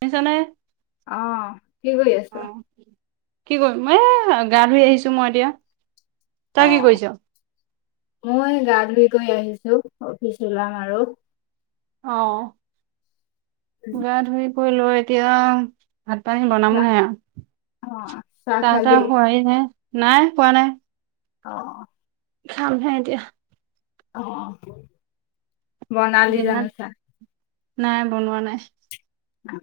শুনিছ নে অ কি কৰি আছ? অ কি কৰিম মই এ গা ধুই আহিছোঁ মই এতিয়া অ তই কি কৰিছ মই গা ধুই গৈ আহিছোঁ অফিচ ওলাম আৰু অ উম, গা ধুই কৰি লৈ এতিয়া ভাত পানী বনাম চাহ হে আৰু অ চাহ তাহ খোৱাই‌ নাই খোৱা নাই অ খাম হে এতিয়া অ অ যিমান নাই বনোৱা নাই উ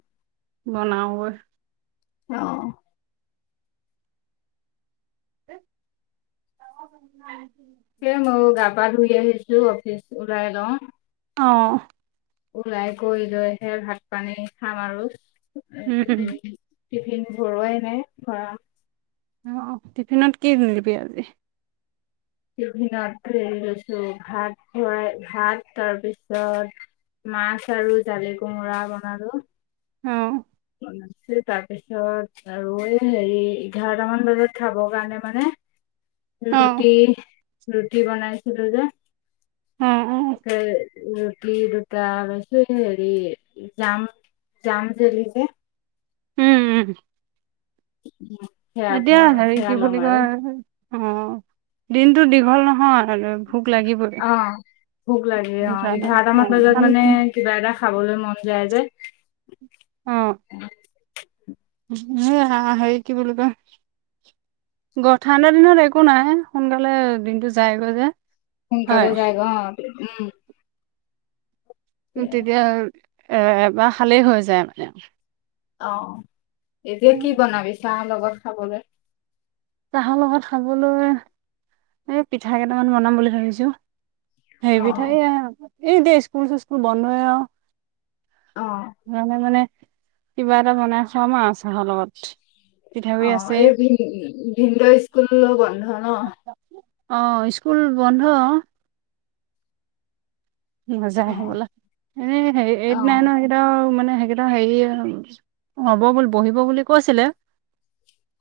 বনাওঁ কয়। অঁ [inaudible] সেইয়ে মইও গা পা ধুই আহিছোঁ অফিচ ওলাই লওঁ। অঁ ওলাই কৰি লৈ হে ভাত পানী খাম উম, আৰু। টিফিন ভৰোৱাই নাই, ভৰাম অঁ অ, টিফিনত কি নিবি আজি? টিফিনত হেৰি লৈছোঁ, ভাত ভৰাই ভাত তাৰ পিছত মাছ আৰু জালি কোমোৰা বনালোঁ। অঁ বনাইছো তাৰপিছত আৰু এই হেৰি এঘাৰটা মান বজাত খাব কাৰণে মানে [unintelligible] অ' ৰুটি ৰুটি বনাইছিলোঁ যে অ' অ' সেই ৰুটি দুটা আৰু হেৰি জাম জাম জেৰি যে উম উম [unintelligible] এতিয়া ঘৰ হেৰি সেয়া কি ল'ম বুলি আৰু কয়, অঁ দিনটো দীঘল নহয় আৰু ভোক লাগিবই। অ ভোক লাগে অঁ, সেইকাৰণে এঘাৰটা মান অ', বজাত ধান মানে কিবা এটা খাবলৈ মন যায় যে। অঁ এই হা হেৰি কি বুলি কয়? গ ঠাণ্ডাত দিনত একো নাই সোনকালে দিনটো যায়গৈ যে। সোনকালে হয় যায়গে অঁ উম। তেতিয়া এ এবাৰ খালেই হৈ যায় মানে। অঁ, এতিয়া কি বনাবি চাহ লগত খাবলে? চাহৰ লগত খাবলৈ এ পিঠা কেইটামান বনাম বুলি ভাবিছো। অ হেভিদট থৈও আহোঁ, এই এতিয়া স্কুল চিচকুল বন্ধয়েঅ। অ মে মানে কিবা এটা বনাই খাম আৰু চাহৰ লগত। অ পিঠাগুৰি আছেই এই ভি ভিন্দও স্কুল বন্ধ ন। অঁ স্কুল বন্ধ। অ নাযায় হবলা, এই অ এইত নাইন এইটৰ মানে সেইকেইটা হেৰি হ'ব বুলি বহিব বুলি কৈছিলে।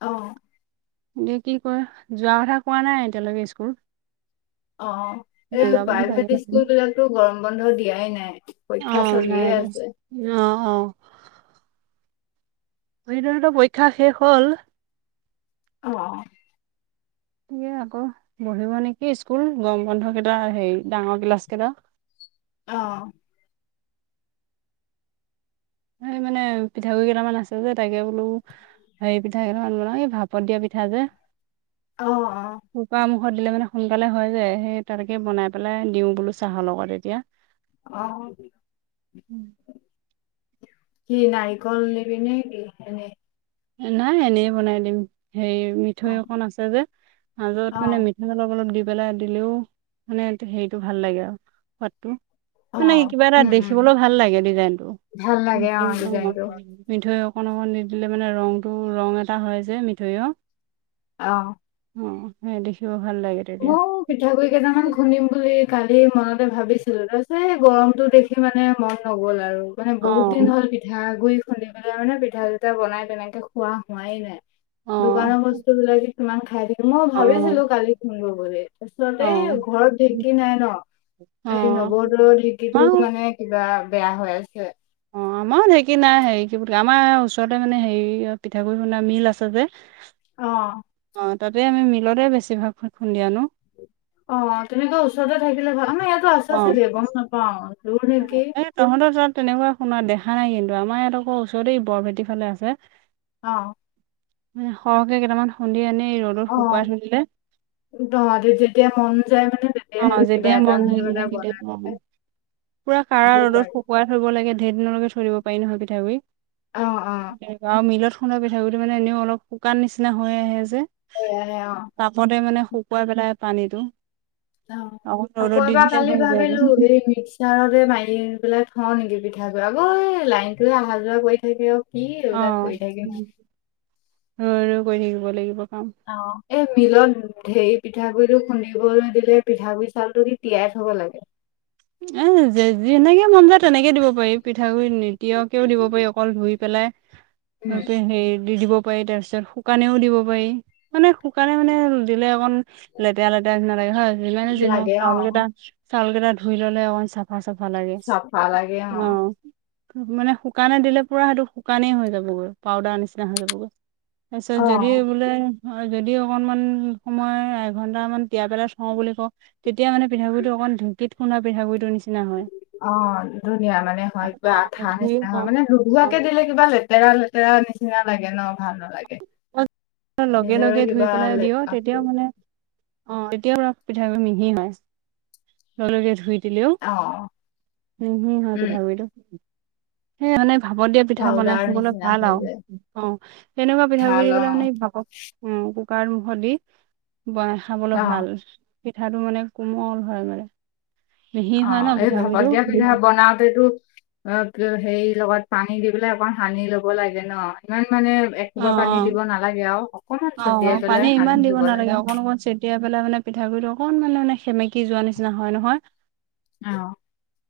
অ এতিয়া কি কৰে, যোৱা কথা কোৱা নাই এতিয়ালৈকে স্কুল। অঁ এই নাযাব প্ৰাইভেট চাগে স্কুল বিলাকতো গৰম বন্ধ দিয়াই নাই। অ পৰীক্ষা চলিয়ে নাই আছে দিয়া অঁ অঁ ভিনদেউ হতৰঁ ত পৰীক্ষা শেষ হ'ল। অঁ অঁ এতিয়া আকৌ পঢ়িব নেকি, স্কুল গম বন্ধ কেইটা হেৰি ডাঙৰ ক্লাছ কেইটা। অঁ স মানে পিঠাগুৰিকেইটামান আছে যে তাকে বোলো হেৰি পিঠা কেইকান বনাও, এই ভাপত দিয়া পিঠা যে। অ অঁ কুকাৰ মুখত দিলে মানে সোনকালে হয় যে, সেই তেনেকে বনাই পেলাই দিওঁ বোলো চাহৰ লগত এতিয়া। অঁ শুনি। কি নাৰিকল নিবি নে কি? এনেই নাই এনেই বনাই দিম। সেই অ মিঠৈ অকন আছে যে মাজত অ মানে মিঠ অলপ অলপ দি পেলাই দিলেও মানে হেৰিটো ভাল লাগে আও সোৱাদটো। অ মানে কিবা এটা উম উম দেখিবলো ভাল লাগে ডিজাইনটো। ভাল লাগে অ ডিজাইনটো মিঠৈ অকণ অকণ নি দিলে মানে ৰংটো ৰং এটা হয় যে মিঠৈঅ। অঁহ। ওম, সেই দেখিব ভাল লাগে। তেতিয়া মও পিঠাগুড়ি কেইটামান খুন্দিম বুলি কালি মনতে ভাবিছিলো তাৰপিছত এই গৰমতো দেখ দেখি মানে মন নগ'ল আৰু। মানে অ বহুত দিন হ'ল পিঠাগুড়ি খুন্দি পেলাই মানে পিঠা চিঠা বনাই তেনেকে খোৱা হোৱাই নাই। অ দোকান বস্তু বিলাকে কিমান খাই থাকিম মও অ ভাবিছিলো কালি খুন্দো বুলি। অ আঁচলতে এই ঘৰত ঢেঁকী নাই ন! অ এই নৱহঁতৰ ঢেঁকীটো আমাৰো মানে কিবা বেয়া হৈ আছে। আমাও ঢেকী নাই হেৰি কি বুলে আমাৰ ওচৰতে মানে হেৰি পিঠাগুড়ি খুন্দা মিল আছে যে। অঁ। অঁ তাতে আমি মিলতে বেছিভাগ খু খুন্দি আনো। অঁ তুমিটো ওচৰতে থাকিলে ভাল আমা ইয়াতো আছ অ', চাগে গ'ম নাপাও দূৰ অ', নেকি। এই তহঁতৰ তাত তেনেকুৱা শুনা দেখা নাই কিন্তু আমাৰ ইয়াত আক' ওচৰতেই এই বৰভেটি ফালে আছে। অঁ সে সৰহকে কেইটামান খুন্দি এনেই ৰ'দৰ শুকুৱাই থৈ দিলে। দ যেতিয়া মন যায় মানে তে অঁ যেতিয়াই মন যায় কিবাকিবি পেলাই [unintelligible] পুৰা কাৰা খাব ৰ'দত শু পাৰি। শুকোৱাই থৈ দিব লাগে, দেৰ দিনলৈকে থৈ দিব পাৰি নহয় পিঠাগুড়ি অ', অ', তেনেকোৱা আৰু মিলত খুন্দা পিঠা গুড়িটো মানে এনেও অলপ শুকান নিচিনা হৈ আহে যে। হৈ আহে অ'। তাপতে মানে শুক শুকুৱাই পেলাই পানীটো অঁ অকণ আকৌ ৰ'দত দি এবাৰ দিলে কালি হৈ যায় ভাবিলো এই মিক চাৰতে মাৰি পেলাই থওঁ নেকি পিঠাগই। আক' এই, লাইনতটোৱে আহা যোৱা কৰি থাকে অ' কি, এইবিলাক অ', কৰি থাকে নো ৰৈ ৰৈ কৰি থাকিব লাগিব, কাম। অঁ এ মিলন ধেই পিঠাগুড়িটো খুন্দিবলৈ দিলে, পিঠাগুড়ি চউলটো দি, তিয়াই থ'ব লাগে। এ, যে যেনেকে মন যাই তেনেকে দিব পাৰি। পিঠাগুৰি নিতিয়াকেও দিব পাৰি, অকল ধুই পেলাই। উম, তাতে সেই দি দিব পাৰি তাৰ পিছত, শুকানেও দিব পাৰি, মানে শুকানে মানে দিলে অকণ লেতেৰা-লেতেৰা নিচিনা লাগে হয়। যিমানে যি নহওঁক লাগে অ', চাউলকেটা, চাউলকেটা ধুই ললে, অকণ চাফ বা চাফা লাগে, চাফা লাগে অ', অঁ। মানে শুকানে দিলে, পুৰা সেইটো শুকানেই হৈ যাবগৈ, পাউদাৰ নিচিনা হৈ যাবগৈ। তাৰছত যদি অ'। বোলে হয়, যদি অকনমান সময়, এঘন্টামান তিয়াই পেলাই থওঁ বুলি কওঁ তেতিয়া মানে ঠাগুৰিটো অকমান ধেকীত খুন্দা পিঠাগুৰিটো নি অঁ ধুনীয়া মানে হয়, পুৰা অ' আঠা ধুই নিচিনা হয় অ' মানে নোধোৱাকে দিলে কিবা লেতেৰা লেতেৰা নিচিনা লাগে ন' ভাল নালাগে। [unintelligible] লগে নিজৰে লগে ধুই কিবা পেলাই দিয় লেতেৰা তেতিয়াও মানে অঁ, এতিয়াও পুৰা পিঠাটো মিহি হয়। লগে লগে ধুই- দিলেও, অ', মিহি হয় উম, পিঠাগুৰিটো। সেই মানে, ভাপত দিয়া পিঠা বনাই পাউদাৰ খাবলৈ নিচিনা ভাল হৈ আও যায় অঁ' তেনেকুৱা পিঠাগুৰি ভাল দি পেলাই অ', মানে- উম, কুকাৰৰ মুখত দি, বনাই খাবলৈ ভাল। অ', পিঠাটো মানে, কোমল হয় মানে। মিহি হয় অঁ, ন এই ভাপত পিঠাগুৰিটো দিয়া পিঠা বনাওতেটো- অঁ', হেৰি লগত, পানী দি পেলাই অকন সানি লব লাগে ন'। ইমান মানে- অ একোবা পানী দিব নালাগে আৰু, অকনমান অ ছটিয়াই পেলাই, সানি দিব লাগে। তিয়াই পালে মানে, পিঠাগুৰিটো অকন মান মানে, সেমেকি যোৱা নিচিনা হয় নহয়। অঁ'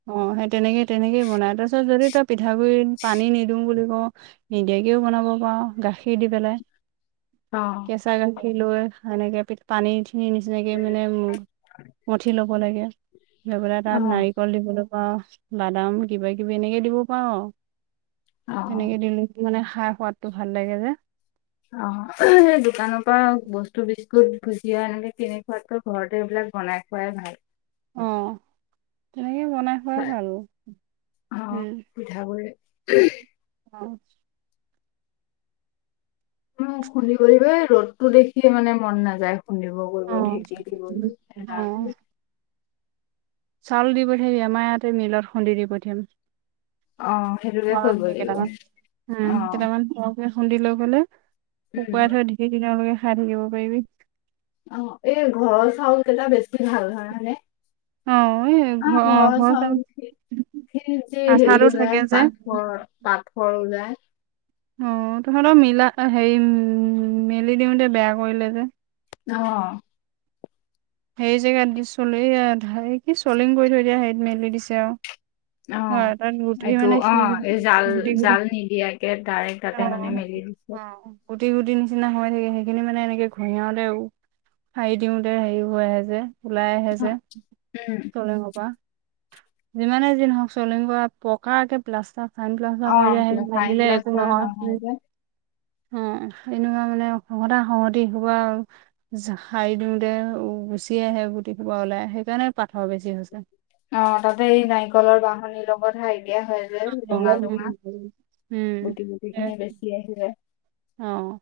অঁ, সেই তেনেকেই-তেনেকেই বনাই, তাপিছত যদি ত- পিঠাগুড়িত পানী নিদোওঁ বুলি কওঁ, নিদিয়াকেও বনাব পাৰ। গাখীৰ দি পেলাই। অঁ' কেঁচা গাখীৰ লৈ, সেনেকে পানীখিনি নিচিনাকে মানে- মঠি ল'ব লাগে। লৈ পেলাই তাত, অ', নাৰি- কল দিবলৈ পাওঁ, বাদাম কিবা কিবি এনেকে দিব পাওঁ আও। অ'। তেনেকে দিলে, মানে খাই সোৱাদটো ভাল লাগে যে। অঁ' দোকানৰ পৰা বস্তু বিছকুট, ভুজিয়া একেনে কিনি খোৱাতকৈ- ঘৰতে, এইবিলাক বনাই খোৱাই ভাল। অঁ' তেনেকে বনাই খুৱাই ভাল। অ উম'। পিঠাগুৰি- অঁ' এই ৰ'দতো দেখিয়ে মানে মন নাযায়, খুন্দিব। অ', [unintelligible] চাউল দি পঠিয়াবি, আমাৰ ইয়াতে মিলত খুন্দি দি পঠিয়াম। অ সেইটোকে কৰিব লাগিব কেইটামান, উম, অ কেইটামান উম'। খুন্দি লৈ গলে, শুকুৱাই উম তই ধেই দিনৰলেকে খাই থাকিব পাৰিবি। অঁ, এই ঘৰৰ চাউল কেইটা বেছি ভাল জানা নে? অ এই অঁ ঘৰ অ ঘৰৰ ঘৰ চাউল- যি আঠাটো হেৰি থাকে ওলায়, যে অ পাথৰ, পাথৰ ওলায়। অঁ, তহঁতৰ মিলা হেৰি, মেলি দিওঁতে বেয়া কৰিলে যে। অঁ' সেই জেগাত চলেয়া কি চলিং কৰি থৈ দিয়া হেৰিত মেলি দিছে আৰু। অঁ' হয় তাত গুটি এইটো মানে শিল অঁ' এই জাল গুটি গুটি জাল নিদিয়া- কে তাই অ তাতে মানে মেলি দিছে। অ গুটি গুটি নিচিনা হৈ থাকে সেইখিনি মানে এনেকে ঘহিয়াওতেও- সাৰী দিওঁতে হেৰি হৈ আহে যে ওলাই আহে যে উম, চলেঙৰ পৰা। যিমানে যি নহওক চলিং কৰা পকাকে প্লাষ্টাৰ- চান প্লাষ্টা কৰি আ অ', ফাইন ঢালি দিলে একো প্লাষ্টাৰ নহয়। যে অঁ এনেকুৱা মানে খহতা খহতি হোপা- যা সাৰি দিওঁতে গুচি আহে গুটি খোপা ওলাই সেইকাৰণে পাথৰ বেছি হৈছে। অঁ' তাতে এই নাৰিকলৰ বাঁহনিৰ লগত হাৰি দিয়া হয়। ৰঙা ৰঙা উম, গুটি গুটি খিনি বেছি আহিলে। অঁ'।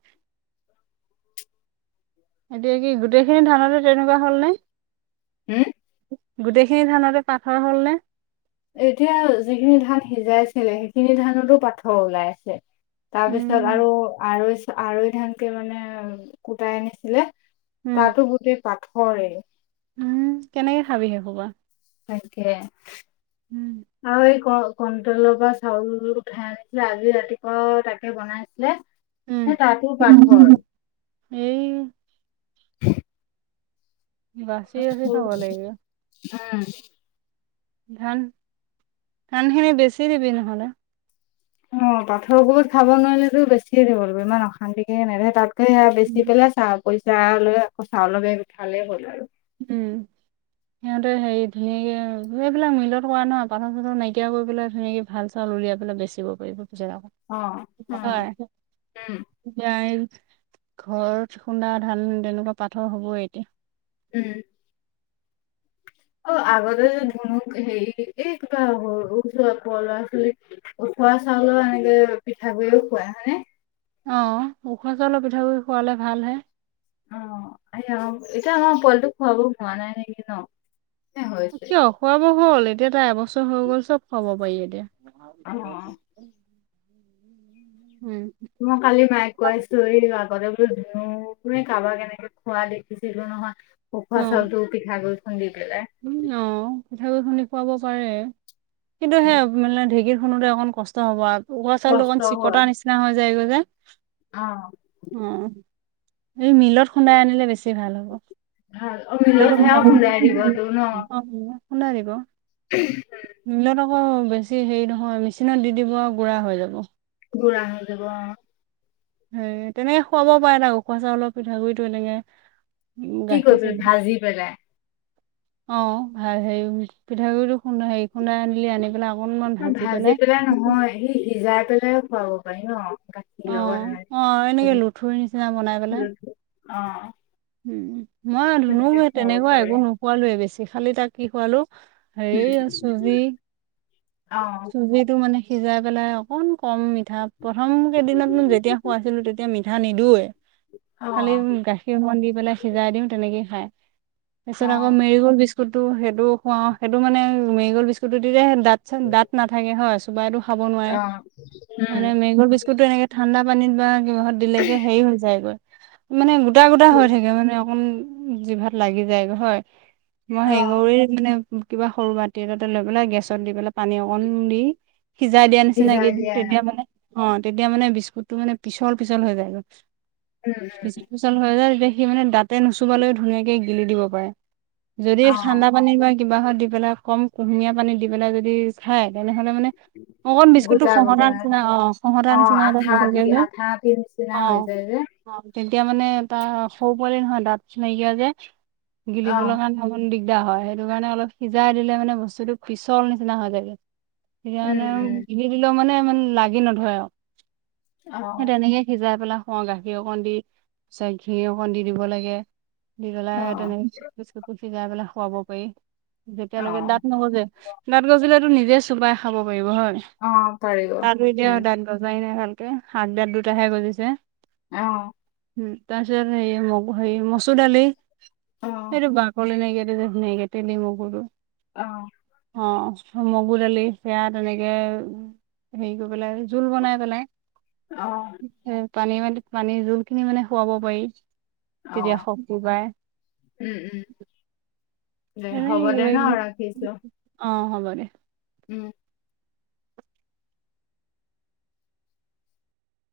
এতিয়া কি গোটেইখিনি ধানতো তেনেকুৱা হ'ল নে? হুম? গোটেই খিনি ধানতে পাঠৰ হ'ল নে? এতিয়া যিখিনি ধান সিজাইছিলে সেইখিনি ধানতো পাথৰ ওলাই আছে। উম, তাৰপিছত আৰু আৰৈ-আৰৈ ধানটো মানে কুটাই আনিছিলে উম, তাতো গোটেই পাথৰে। উম কেনেকে খাবি সেইসোপা? তাকে আৰু ক-কণটলৰ পৰা চাউল উঠাই আনিছিলে আজি ৰাতিপুৱা তাকে বনাইছিলে। উম। হে তাতো পাথৰ। এই বাচি বাচি খাব লাগিব [unintelligible] উম। ধান, ধানখিনি বেছি দিবি নহ'লে। অ পাথৰবোৰ খাব নোৱাৰিলেতো বেছিয়ে দিব লাগিব, ইমান অশান্তিকে [unintelligible] তাত। ত সয়া উম, বেচি পেলাই চা পইচা লৈ আকৌ চাউল বেগ উঠালেই হ'ল আৰু। উম। সিহঁতে হেৰি ধুনীয়াকে এইবিলাক মিলত কৰা নহয় পাথৰ-চাথৰ নাইকিয়া কৰি পেলাই ধুনীয়াকে ভাল চাউল উলিয়াই পেলাই বেচিব পাৰিব পিছেত অ', আকৌ। অ', হয় উম, এতিয়া এই ঘৰত খুন্দা ধান তেনেকুৱা পাথৰ হ'বই এতিয়া। উম। অ আগতে যে ধুনু হেই এই কিবা [unintelligible] উখোৱা চাউলও এনেকে পিঠাগুৰিও খুৱাই হয়নে? অ উখোৱা চাউলৰ পিঠাগুড়ি খোৱালে ভাল হে। অ অ এতিয়া আমাৰ পোৱালিটোক খুওঁৱা হোৱা নাই নেকি ন, নে হৈছে? খোৱাব হ'ল এতিয়া তাৰ এবছৰ হৈ গ'ল চব খাব পাৰি এতিয়া। অ', উম। মই কালি মায়ে কৈ [unintelligible] [unintelligible] কাৰোবাক কেনেকে খোৱা দেখিছিলো নহয় উখোৱা চাউলতো পিঠা গুড়ি খুন্দি পেলাই। উ অ পিঠাগুড়ি খুন্দি খুৱাব পাৰে কিন্তু সেই মানে ঢেঁকীত খুন্দতে অকন কষ্ট হ'ব আৰু উখোৱা চাউল কষ্ট অকন হয় চিকতাৰ নিচিনা হৈ যায় গৈ যে। অ। অ এই মিলত খুন্দাই আনিলে বেছি ভাল হ'ব। ভাল অ মিলতো মিলত সেৱাও খুন্দাব খুন্দাই দিবতটো ন? অ খুন্দাই দিব। [inaudible] মিলত আকৌ বেছি হেৰি নহয় মেচিনত দি দিব আৰু গুড়া হৈ যাব। গুৰা হৈ যাব অ। উম তেনেকে খুৱাব পাৰে ত উখোৱা চাউলৰ পিঠগুড়িটো এনেকে উম কি গাখীৰ কৰি পেলাই? চাখীৰ ভাজি পেলাই? অ ভাল হেৰি পিঠাগুড়িটো খুন্দা হেৰি খুন্দা আনিলি আনি পেলাই ভাজি পেলাই নহয় সি-সিজাই পেলাই খুৱাব পাৰি ন। গাখীৰ অ লগত এনেকে অ এনেকে লুঠুৰি নিচিনা বনাই পেলাই। অ। উ মই ধুনুক তেনেকে খুৱাব তেনেকুৱা পাৰি একো নোখোৱালয়ে বেছি খালি তাক কি খোৱালো হেৰি উম, আৰু চুজি অ', চুজটো মানে সিজাই পেলাই অকন কম মিঠা প্ৰথম কেইদিনতনো যেতিয়া খোৱাইছিলোঁ তেতিয়া মিঠা নিদওঁৱেই। অ', খালি গাখীৰ অকমান দি পেলাই সিজাই দিওঁ তেনেকেই খাই। তাৰ পিছত আকৌ অ', মেৰি গল বিস্ বিস্কুটটো সেইটো খুৱাওঁ সেইটো মানে মেৰি'গল বিস্কুটটো দিলে হেনো দাঁত দাঁত নাথাকে হয় চোবাইতো খাব নোৱাৰে অ', মানে উম, মেৰিগল বিস্কুটটো এনেকে ঠাণ্ডা পানীত বা কিবাত দিলেকে হেৰি হৈ যায়গৈ মানে গোটা গোটা হৈ থাকে। মানে অকমান জিভাত লাগি যায় হয় মই হেৰি অ', কৰিক মানে কিবা সৰু বাতি এটাতে লৈ পেলাই গেছত দি পেলাই পানী অকন দি সিজাই দিয়াৰ নিচিনা সিজাই কেইদিন দিয়া তেতিয়া মানে অ তেতিয়া মানে বিস্কুটটো মানে পিছল পিছল হৈ যায়গৈ। উম উম পিচল পিচল হৈ যায় তেতিয়া সি মানে দাঁতে নুচুবালৈও ধুনীয়াকে গিলি দিব পাৰে। যদি অ ঠাণ্ডা পানী বা কি কিবা হয় দি পেলাই কম কুহুমীয়া পানী দি পেলাই যদি খায় তেনেহ'লে মানে মই অকন বিস্কুটটো গোটা গোটা খহতাৰ নিচিনা অ অ খহতাৰ নিচিনা আঠা আঠি তাতথকেইযোৰ আঠা আঠিৰ নিচিনা অঁ হৈ যায় যে অ। অ তেতিয়া মানে তাৰ সৰু পোৱালি নহয় দাঁত চ নাইকিয়া যে অ গিলিবলৈ কাৰণে অকন দিগদাৰ হয় সেইটো কাৰণে অলপ সিজাই দিলে মানে বস্তুটো পিছল নিচিনা হয় যায়গে। তেতিয়া মানে উম গিলি দিলেও মানে ইমান লাগি নধৰে আৰু চি উম অ সেই তেনেকে সিজাই পেলাই খোৱাওঁ গাখীৰ অকন দি চাই ঘি অকন দি দিব লাগে। দি অ পেলাই তেনে বিস্কুটটো সিজাই পেলাই খুৱাব পাৰি। অ যেতিয়ালৈকে দাঁত নগজে দাঁত গজিলেতো নিজে চোবাই খাব পাৰিব হয়। অ পাৰিব তাৰতো এতিয়া উম দাঁত গজাই নাই ভালকে আগ দাঁত দুটাহে গজিছে। এ অ অ। উম উ, তাৰপিছত আৰু সেই এ মুগ হে মচুৰ দালি অ সেইটো বাকলি নাইকিয়াটো যে নে গেটিলি মগুৰু। অঁ অ অ। অঁ অ অ, মুগু দালি সেয়া তেনেকে হেৰি কৰি পেলাই জোল বনাই পেলাই। অ অ অ। এ পানী ইমানটো পানী যোনখিনি মানে খুৱাব পাৰি অ তেতিয়া শক্তি পায়। উম উম, দে এনে হ'ব দে কিবা ন কিবি ৰাখিছো। অ হ'ব দে। উম উ।